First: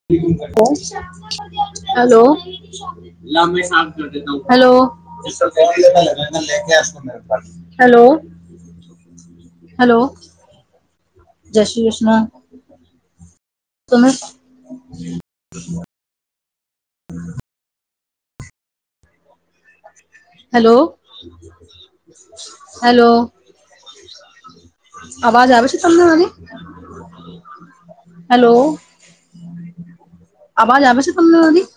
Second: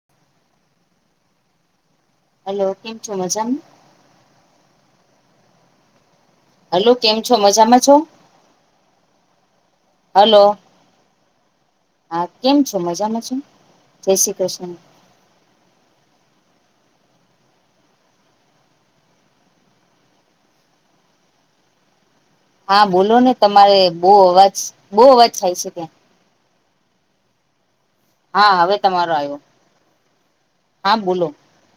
[inaudible] Hello. કેમ છો [inaudible] મજામાં હલો કેમ છો મજામાં છો હલો. હલો. હલો જય શ્રી કૃષ્ણ. હા કેમ છો મજામાં છો. તમે જય છો. શ્રી કૃષ્ણ [inaudible] [inaudible] હલો. હા બોલો ને તમારે બહુ અવાજ બહુ અવાજ થાય છે ત્યા. [inaudible] હા હવે તમારો આય વો આવાજ આવે છે તમને નદી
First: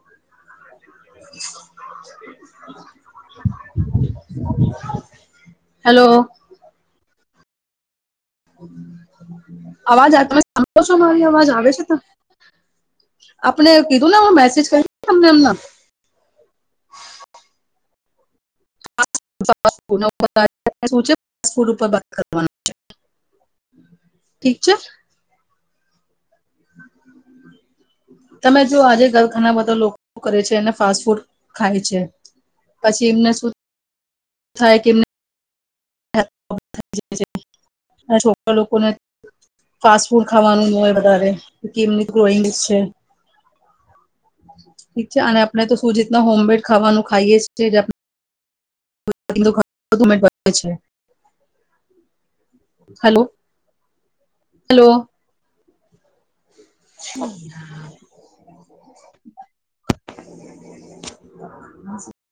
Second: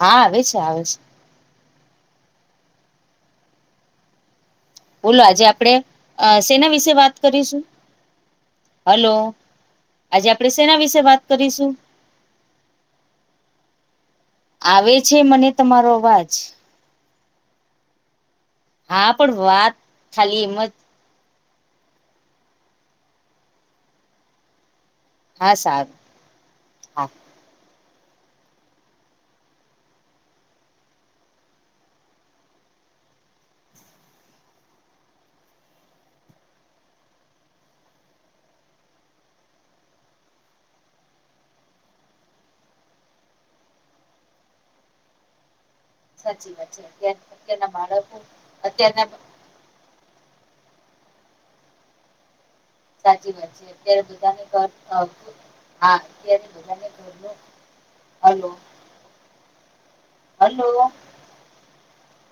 હા આવે છે આવે છે. [unintelligible] બોલો આજે આપડે હેલો સેના વિશે વાત કરીશું. હલો અવાજ આ- આજે તમે આપણેે સેના સાંભળો છો વિશે વાત મારી અવાજ આવે કરીશું. છે તમને? આપણે કીધું ને હું મેસેજ આવે કરી છે તમને મને એમના તમારો અવાજ હા પણ વાત ખાલી એમ જ [unintelligible] ફૂડ ઉપર કરવાનું છે ઠીક છે હા સારું. હા તમે જો આજે ઘર ઘણા બધા લોકો કરે છે અને ફાસ્ટ ફૂડ ખાય છે. પછી એમને શું થાય કે એમને વાત સાચી છે અને છોકરા લોકોને ફાસ્ટ ફૂડ ખાવાનું હોય વધારે એમની ગ્રોઈંગ છે. ઠીક છે આને આપણે તો શું રીતના સાચી હોમમેડ વાત છે ખાવાનું અત્યાર ખાઈએ છીએ અત્યારના બાળકો અત્યારના ગંદુ ખાવાનું. વધુમાં વધે છે. હેલો સાચી વાત છે અત્યારે બધાને ઘ હેલો હા [unintelligible] [unintelligible] હલો હલો